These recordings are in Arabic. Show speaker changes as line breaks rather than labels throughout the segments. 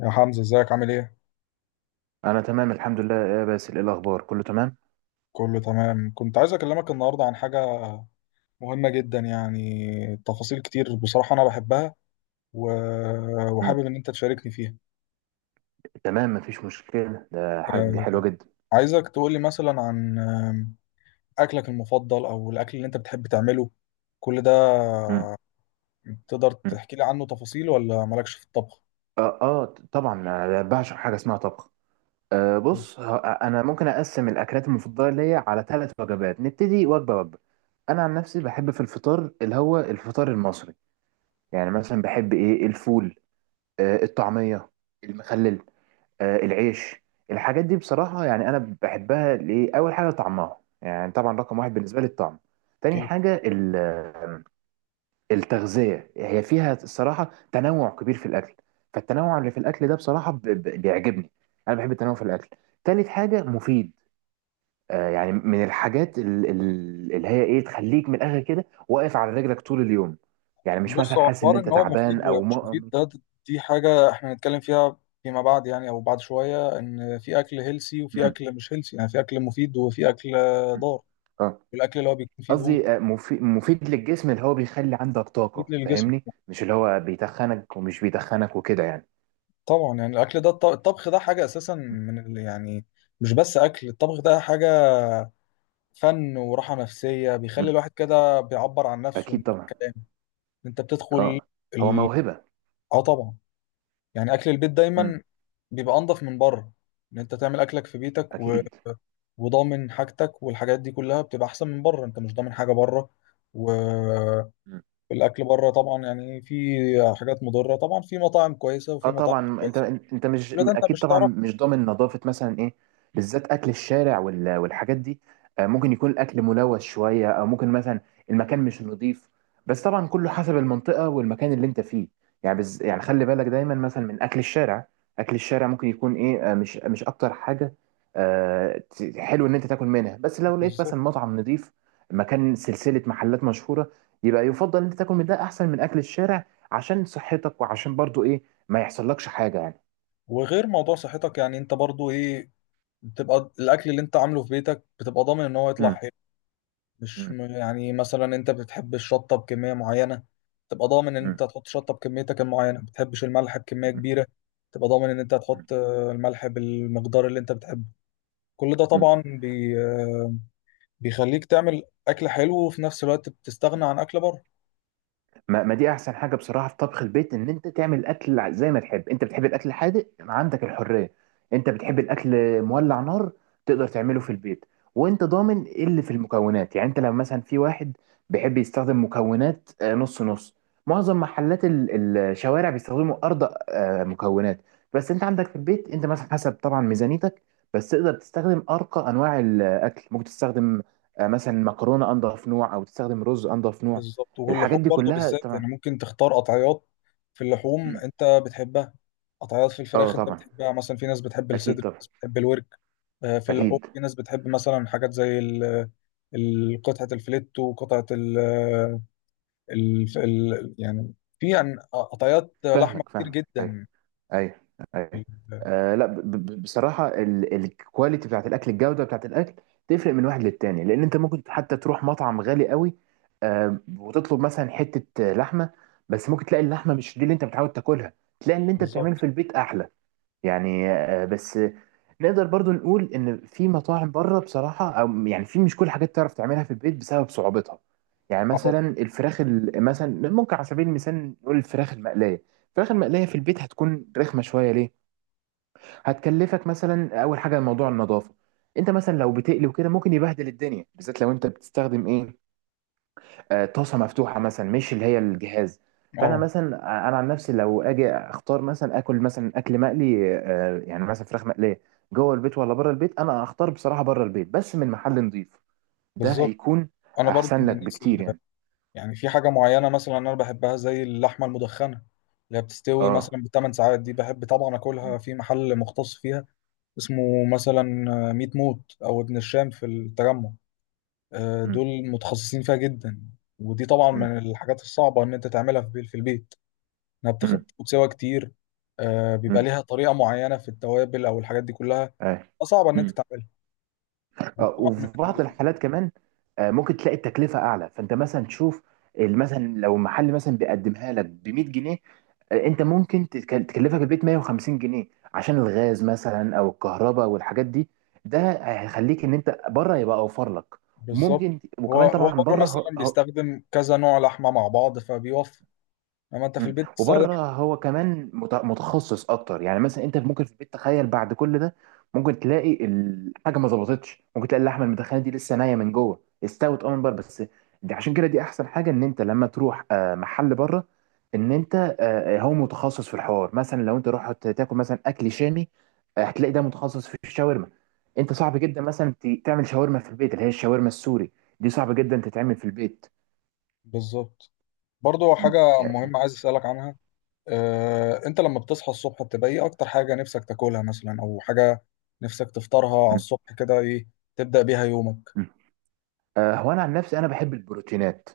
يا حمزة، ازيك عامل ايه؟
انا تمام الحمد لله يا باسل، ايه الاخبار؟ كله تمام.
كله تمام. كنت عايز اكلمك النهاردة عن حاجة مهمة جدا، يعني تفاصيل كتير، بصراحة انا بحبها و...
مم.
وحابب ان انت تشاركني فيها.
تمام، مفيش مشكله. ده حاجه، دي
آه،
حلوه جدا.
عايزك تقولي مثلا عن اكلك المفضل او الاكل اللي انت بتحب تعمله، كل ده
مم.
تقدر
مم.
تحكي لي عنه تفاصيل ولا مالكش في الطبخ؟
طبعا انا بعشق حاجه اسمها طبخ. بص، انا ممكن اقسم الاكلات المفضله ليا على 3 وجبات. نبتدي وجبه. انا عن نفسي بحب في الفطار اللي هو الفطار المصري. مثلا بحب الفول، الطعميه، المخلل، العيش. الحاجات دي بصراحة أنا بحبها. ليه؟ أول حاجة طعمها، طبعا رقم واحد بالنسبة لي الطعم. تاني حاجة التغذية، هي فيها الصراحة تنوع كبير في الأكل. فالتنوع اللي في الأكل ده بصراحة بيعجبني، أنا بحب التنوع في الأكل. تالت حاجة مفيد. من الحاجات اللي هي إيه، تخليك من الآخر كده واقف على رجلك طول اليوم. مش
بص،
مثلا
هو
حاسس إن
حوار
أنت
ان هو مفيد
تعبان أو
ومش مفيد ده، دي حاجه احنا هنتكلم فيها فيما بعد، يعني او بعد شويه. ان في اكل هيلسي وفي
م-
اكل مش هيلسي، يعني في اكل مفيد وفي اكل ضار.
آه.
الاكل اللي هو بيكون فيه دهون
قصدي مفيد للجسم، اللي هو بيخلي عندك
مفيد
طاقة.
للجسم.
فاهمني؟ مش اللي هو بيتخنك، ومش بيتخنك وكده يعني.
طبعا يعني الاكل ده الطبخ ده حاجه اساسا من يعني، مش بس اكل. الطبخ ده حاجه فن وراحه نفسيه، بيخلي
مم.
الواحد كده بيعبر عن نفسه من
أكيد طبعا.
الكلام. انت بتدخل
اه، هو
ال...
موهبة.
اه طبعا. يعني اكل البيت
مم.
دايما بيبقى انضف من بره، ان انت تعمل اكلك في بيتك
أكيد.
وضامن حاجتك، والحاجات دي كلها بتبقى احسن من بره. انت مش ضامن حاجه بره. والاكل بره طبعا يعني في حاجات مضره. طبعا في مطاعم كويسه
اه
وفي مطاعم مش
طبعا. انت،
كويسه،
انت مش،
كل ده انت
اكيد
مش
طبعا
تعرف.
مش ضامن نظافه مثلا، ايه، بالذات اكل الشارع والحاجات دي. ممكن يكون الاكل ملوث شويه، او ممكن مثلا المكان مش نظيف. بس طبعا كله حسب المنطقه والمكان اللي انت فيه. يعني خلي بالك دايما مثلا من اكل الشارع. اكل الشارع ممكن يكون ايه آه، مش مش اكتر حاجه. حلو ان انت تاكل منها، بس لو لقيت
بالظبط.
مثلا مطعم نظيف، مكان، سلسله محلات مشهوره، يبقى يفضل ان انت تاكل من ده احسن من اكل الشارع، عشان صحتك وعشان برضو ايه، ما يحصلكش حاجة يعني.
وغير موضوع صحتك، يعني انت برضو ايه، بتبقى الاكل اللي انت عامله في بيتك بتبقى ضامن ان هو يطلع
مم.
حلو، مش
مم.
يعني مثلا انت بتحب الشطه بكميه معينه، تبقى ضامن ان
مم.
انت هتحط شطه بكميتك المعينه. ما بتحبش الملح بكميه
مم.
كبيره، تبقى ضامن ان انت هتحط الملح بالمقدار اللي انت بتحبه. كل ده
مم.
طبعا بي آه، بيخليك تعمل اكل حلو، وفي نفس الوقت بتستغنى
مم.
عن اكل بره.
ما, ما دي احسن حاجه بصراحه في طبخ البيت، ان انت تعمل الاكل زي ما تحب. انت بتحب الاكل الحادق، عندك الحريه. انت بتحب الاكل مولع نار، تقدر تعمله في البيت. وانت ضامن ايه اللي في المكونات. يعني انت لما مثلا، في واحد بيحب يستخدم مكونات نص نص. معظم محلات الشوارع بيستخدموا ارض، مكونات. بس انت عندك في البيت، انت مثلا حسب طبعا ميزانيتك، بس تقدر تستخدم ارقى انواع الاكل. ممكن تستخدم مثلا مكرونه انضف نوع، او تستخدم رز انضف نوع.
بالظبط، واللحوم
الحاجات دي
برضو
كلها
بالذات،
طبعا.
يعني ممكن تختار قطعيات في اللحوم
مم.
انت بتحبها، قطعيات في
اه
الفراخ انت
طبعا،
بتحبها. مثلا في ناس بتحب الصدر،
اكيد
في
طبعا.
ناس بتحب الورك. في اللحوم
اكيد.
في ناس بتحب مثلا حاجات زي قطعة الفليت، وقطعة يعني، في قطعيات لحمة
فاهمك
كتير
فاهمك ايوه.
جدا.
ايوه. ايوه. آه لا، ب ب بصراحه الكواليتي بتاعت الاكل، الجوده بتاعت الاكل تفرق من واحد للتاني. لان انت ممكن حتى تروح مطعم غالي قوي، آه، وتطلب مثلا حته لحمه، بس ممكن تلاقي اللحمه مش دي اللي انت متعود تاكلها. تلاقي اللي انت
بالظبط.
بتعمله في البيت احلى. يعني بس نقدر برضو نقول ان في مطاعم بره بصراحه، او يعني في، مش كل حاجات تعرف تعملها في البيت بسبب صعوبتها. يعني
اه
مثلا الفراخ مثلا ممكن، على سبيل المثال نقول الفراخ المقليه. الفراخ المقليه في البيت هتكون رخمه شويه. ليه؟ هتكلفك مثلا، اول حاجه موضوع النظافه. انت مثلا لو بتقلي وكده، ممكن يبهدل الدنيا، بالذات لو انت بتستخدم ايه، طاسه مفتوحه مثلا، مش اللي هي الجهاز. فانا
آه،
مثلا انا عن نفسي لو اجي اختار مثلا اكل، مثلا اكل مقلي، مثلا فراخ مقليه، جوه البيت ولا بره البيت، انا اختار بصراحه بره البيت، بس من محل نظيف. ده
بالظبط،
هيكون
انا برضو
احسن
من
لك
الناس،
بكتير يعني.
يعني في حاجة معينة مثلا أنا بحبها زي اللحمة المدخنة، اللي هي بتستوي
اه.
مثلا ب 8 ساعات. دي بحب طبعا
م-
أكلها في محل مختص فيها، اسمه مثلا ميت موت أو ابن الشام في التجمع.
م-
دول متخصصين فيها جدا، ودي طبعا
م-
من الحاجات الصعبة إن أنت تعملها في في البيت. إنها بتاخد
م-
بتاخد سوا كتير. بيبقى
م-
ليها طريقة معينة في التوابل أو الحاجات دي كلها،
آه.
صعبة إن أنت تعملها. وطبعا
وفي بعض الحالات كمان ممكن تلاقي التكلفة أعلى. فأنت مثلا تشوف، مثلا لو محل مثلا بيقدمها لك ب 100 جنيه، أنت ممكن تكلفك البيت 150 جنيه، عشان الغاز مثلا أو الكهرباء والحاجات دي. ده هيخليك إن أنت بره يبقى أوفر لك.
بالظبط.
وممكن
هو
وكمان
هو
طبعا
بره مثلا
بره.
بيستخدم كذا نوع لحمة مع بعض، فبيوفر. لما انت في البيت بتستخدم.
وبره هو كمان متخصص اكتر. يعني مثلا انت ممكن في البيت، تخيل بعد كل ده ممكن تلاقي الحاجه ما ظبطتش، ممكن تلاقي اللحمه المدخنه دي لسه نيه من جوه، استوت اه من بره بس. دي عشان كده دي احسن حاجه، ان انت لما تروح محل بره، ان انت هو متخصص في الحوار. مثلا لو انت رحت تاكل مثلا اكل شامي، هتلاقي ده متخصص في الشاورما. انت صعب جدا مثلا تعمل شاورما في البيت، اللي هي الشاورما السوري، دي صعب جدا تتعمل في البيت.
بالظبط. برضو
مم.
حاجة
يعني-
مهمة عايز اسألك عنها. اه، انت لما بتصحى الصبح، بتبقى ايه اكتر حاجة نفسك تاكلها مثلا، او حاجة نفسك تفطرها على
مم.
الصبح كده، ايه تبدأ بيها يومك؟
هو انا عن نفسي انا بحب البروتينات.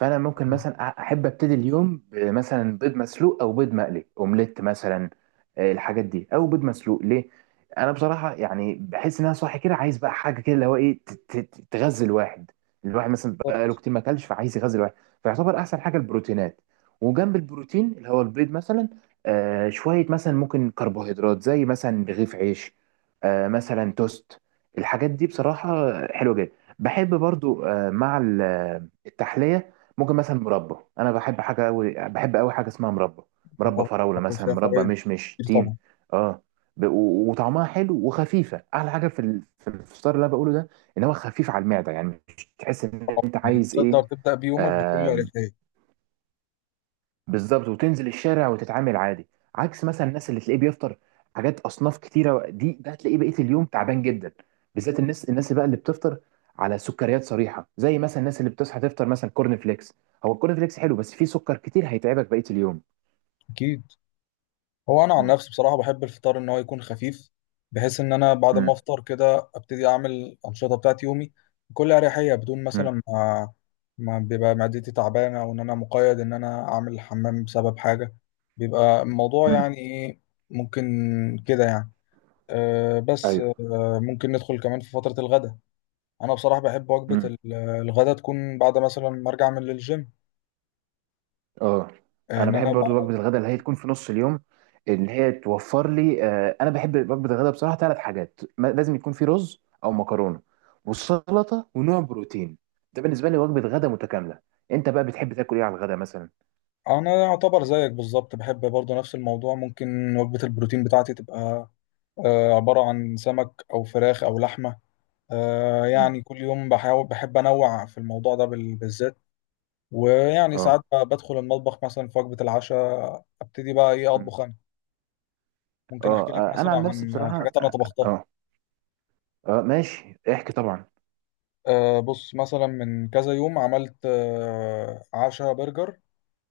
فانا ممكن مثلا احب ابتدي اليوم مثلا بيض مسلوق او بيض مقلي، اومليت مثلا. الحاجات دي، او بيض مسلوق. ليه؟ انا بصراحه يعني بحس ان انا صاحي كده عايز بقى حاجه كده اللي هو ايه، تغذي الواحد. الواحد مثلا بقاله
بالظبط.
كتير ما اكلش، فعايز يغذي الواحد. فيعتبر احسن حاجه البروتينات. وجنب البروتين اللي هو البيض مثلا، شويه مثلا ممكن كربوهيدرات زي مثلا رغيف عيش، مثلا توست. الحاجات دي بصراحه حلوه جدا. بحب برضو مع التحلية، ممكن مثلا مربى. انا بحب حاجة قوي، بحب قوي حاجة اسمها مربى. مربى
طبعا
فراولة
باكل
مثلا،
فيها
مربى
فوائد
مشمش،
كتير
تين.
طبعا.
اه، وطعمها حلو وخفيفة. احلى حاجة في الفطار اللي انا بقوله ده، ان هو خفيف على المعدة. يعني مش تحس ان
طبعا
انت
يعني
عايز ايه.
تقدر تبدأ بيومك بكل اريحية.
بالظبط، وتنزل الشارع وتتعامل عادي. عكس مثلا الناس اللي تلاقيه بيفطر حاجات اصناف كتيره، دي ده هتلاقيه بقيه اليوم تعبان جدا. بالذات الناس، الناس بقى اللي بتفطر على سكريات صريحه، زي مثلا الناس اللي بتصحى تفطر مثلا كورن فليكس. هو الكورن فليكس حلو، بس فيه سكر كتير هيتعبك بقيه اليوم.
اكيد. هو انا عن
مم.
نفسي بصراحه بحب الفطار ان هو يكون خفيف، بحيث ان انا بعد ما
مم.
افطر كده ابتدي اعمل الانشطه بتاعت يومي بكل اريحيه، بدون
مم.
مثلا ما بيبقى معدتي تعبانه، او ان انا مقيد ان انا اعمل الحمام بسبب حاجه. بيبقى الموضوع
مم.
يعني ايه، ممكن كده يعني. أه، بس
ايوه.
ممكن ندخل كمان في فتره الغداء. انا بصراحه بحب وجبه
مم.
الغداء تكون بعد مثلا ما ارجع من الجيم.
اه،
آه،
انا
ان
بحب
انا
برضو وجبه الغداء اللي هي تكون في نص اليوم، ان هي توفر لي انا بحب وجبه الغداء بصراحه 3 حاجات، لازم يكون في رز او مكرونه، والسلطه، ونوع بروتين. ده بالنسبه لي وجبه غداء متكامله. انت بقى بتحب تاكل ايه على الغداء مثلا؟
انا يعتبر زيك بالظبط، بحب برضه نفس الموضوع. ممكن وجبة البروتين بتاعتي تبقى عبارة عن سمك او فراخ او لحمة.
مم.
يعني كل يوم بحاول، بحب انوع في الموضوع ده بالذات. ويعني ساعات
اه.
بدخل المطبخ مثلا في وجبة العشاء، ابتدي بقى ايه
مم.
اطبخ انا.
اه.
ممكن احكي لك
انا
مثلا
عن نفسي
عن
بصراحه
حاجات انا
اه.
طبختها.
اه. ماشي، احكي طبعا.
بص، مثلا من كذا يوم عملت عشاء برجر.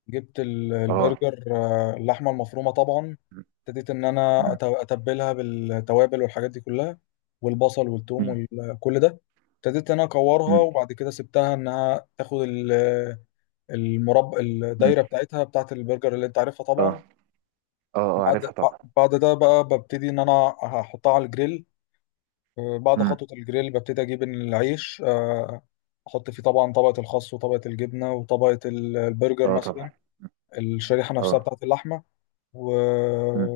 جبت
اه.
البرجر، اللحمه المفرومه طبعا.
مم.
ابتديت ان انا
مم.
اتبلها بالتوابل والحاجات دي كلها، والبصل والثوم
مم.
وكل ده. ابتديت ان انا اكورها،
مم.
وبعد كده سبتها انها تاخد المربع
مم.
الدايره بتاعتها بتاعت البرجر اللي انت عارفها
اه.
طبعا.
اه اه
بعد
عارفها طبعا.
بعد ده بقى ببتدي ان انا هحطها على الجريل. بعد
مم.
خطوه الجريل ببتدي اجيب العيش. احط فيه طبعا طبقه الخس وطبقه الجبنه وطبقه البرجر
اه طبعا.
مثلا،
مم.
الشريحه نفسها
اه.
بتاعت اللحمه. و...
مم.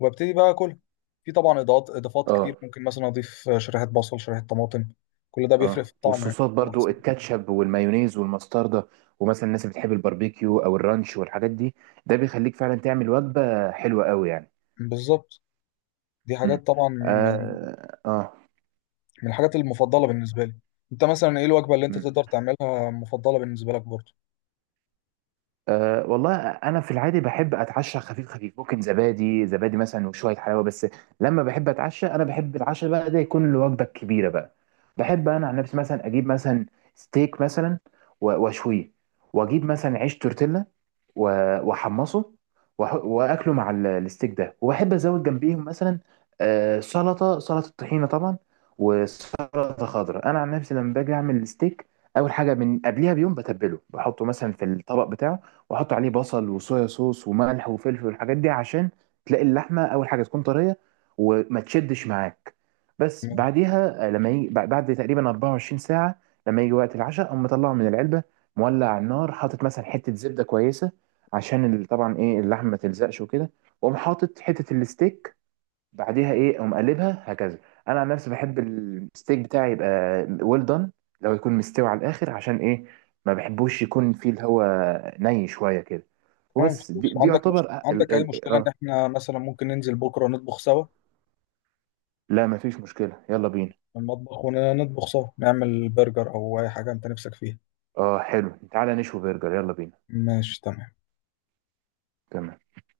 وابتدي بقى اكل. في طبعا اضافات كتير،
اه.
ممكن مثلا اضيف شريحه بصل، شريحه طماطم. كل ده بيفرق في
اه،
الطعم يعني.
والصوصات
على
برضو
حسب.
الكاتشب والمايونيز والمستردة، ومثلا الناس اللي بتحب الباربيكيو او الرانش والحاجات دي، ده بيخليك فعلا تعمل وجبة حلوة قوي يعني.
بالظبط. دي حاجات
مم.
طبعا، يعني
اه. اه.
من الحاجات المفضله بالنسبه لي. انت مثلا ايه الوجبه اللي انت
مم.
تقدر تعملها مفضله بالنسبه لك برضه؟
أه والله انا في العادي بحب اتعشى خفيف خفيف، ممكن زبادي، مثلا وشويه حلاوه بس. لما بحب اتعشى، انا بحب العشاء بقى ده يكون الوجبه الكبيره بقى. بحب انا عن نفسي مثلا اجيب مثلا ستيك مثلا، واشويه، واجيب مثلا عيش تورتيلا، و- واحمصه، واكله مع الستيك ده. وبحب ازود جنبيهم مثلا سلطه، سلطه طحينه طبعا، وسلطه خضراء. انا عن نفسي لما باجي اعمل الستيك، اول حاجه من قبلها بيوم بتبله، بحطه مثلا في الطبق بتاعه، واحط عليه بصل وصويا صوص وملح وفلفل والحاجات دي، عشان تلاقي اللحمه اول حاجه تكون طريه وما تشدش معاك. بس
تمام.
بعديها لما يجي بعد تقريبا 24 ساعه، لما يجي وقت العشاء، اقوم مطلعه من العلبه، مولع على النار، حاطط مثلا حته زبده كويسه عشان طبعا ايه، اللحمه ما تلزقش وكده. واقوم حاطط حته الستيك، بعديها ايه اقوم قلبها هكذا. انا عن نفسي بحب الستيك بتاعي يبقى ويل دان، لو يكون مستوي على الاخر، عشان ايه، ما بحبوش يكون فيه اللي هو ني شويه كده.
تمام،
وبس دي,
خلاص.
دي
عندك مش...
يعتبر أ- ال
عندك اي
ال
مشكله ان
اه
احنا مثلا ممكن ننزل بكره نطبخ سوا
لا مفيش مشكله، يلا بينا.
في المطبخ، ونطبخ سوا نعمل برجر او اي حاجه انت نفسك فيها؟
اه حلو، تعالى نشوي برجر، يلا بينا.
ماشي تمام.
تمام.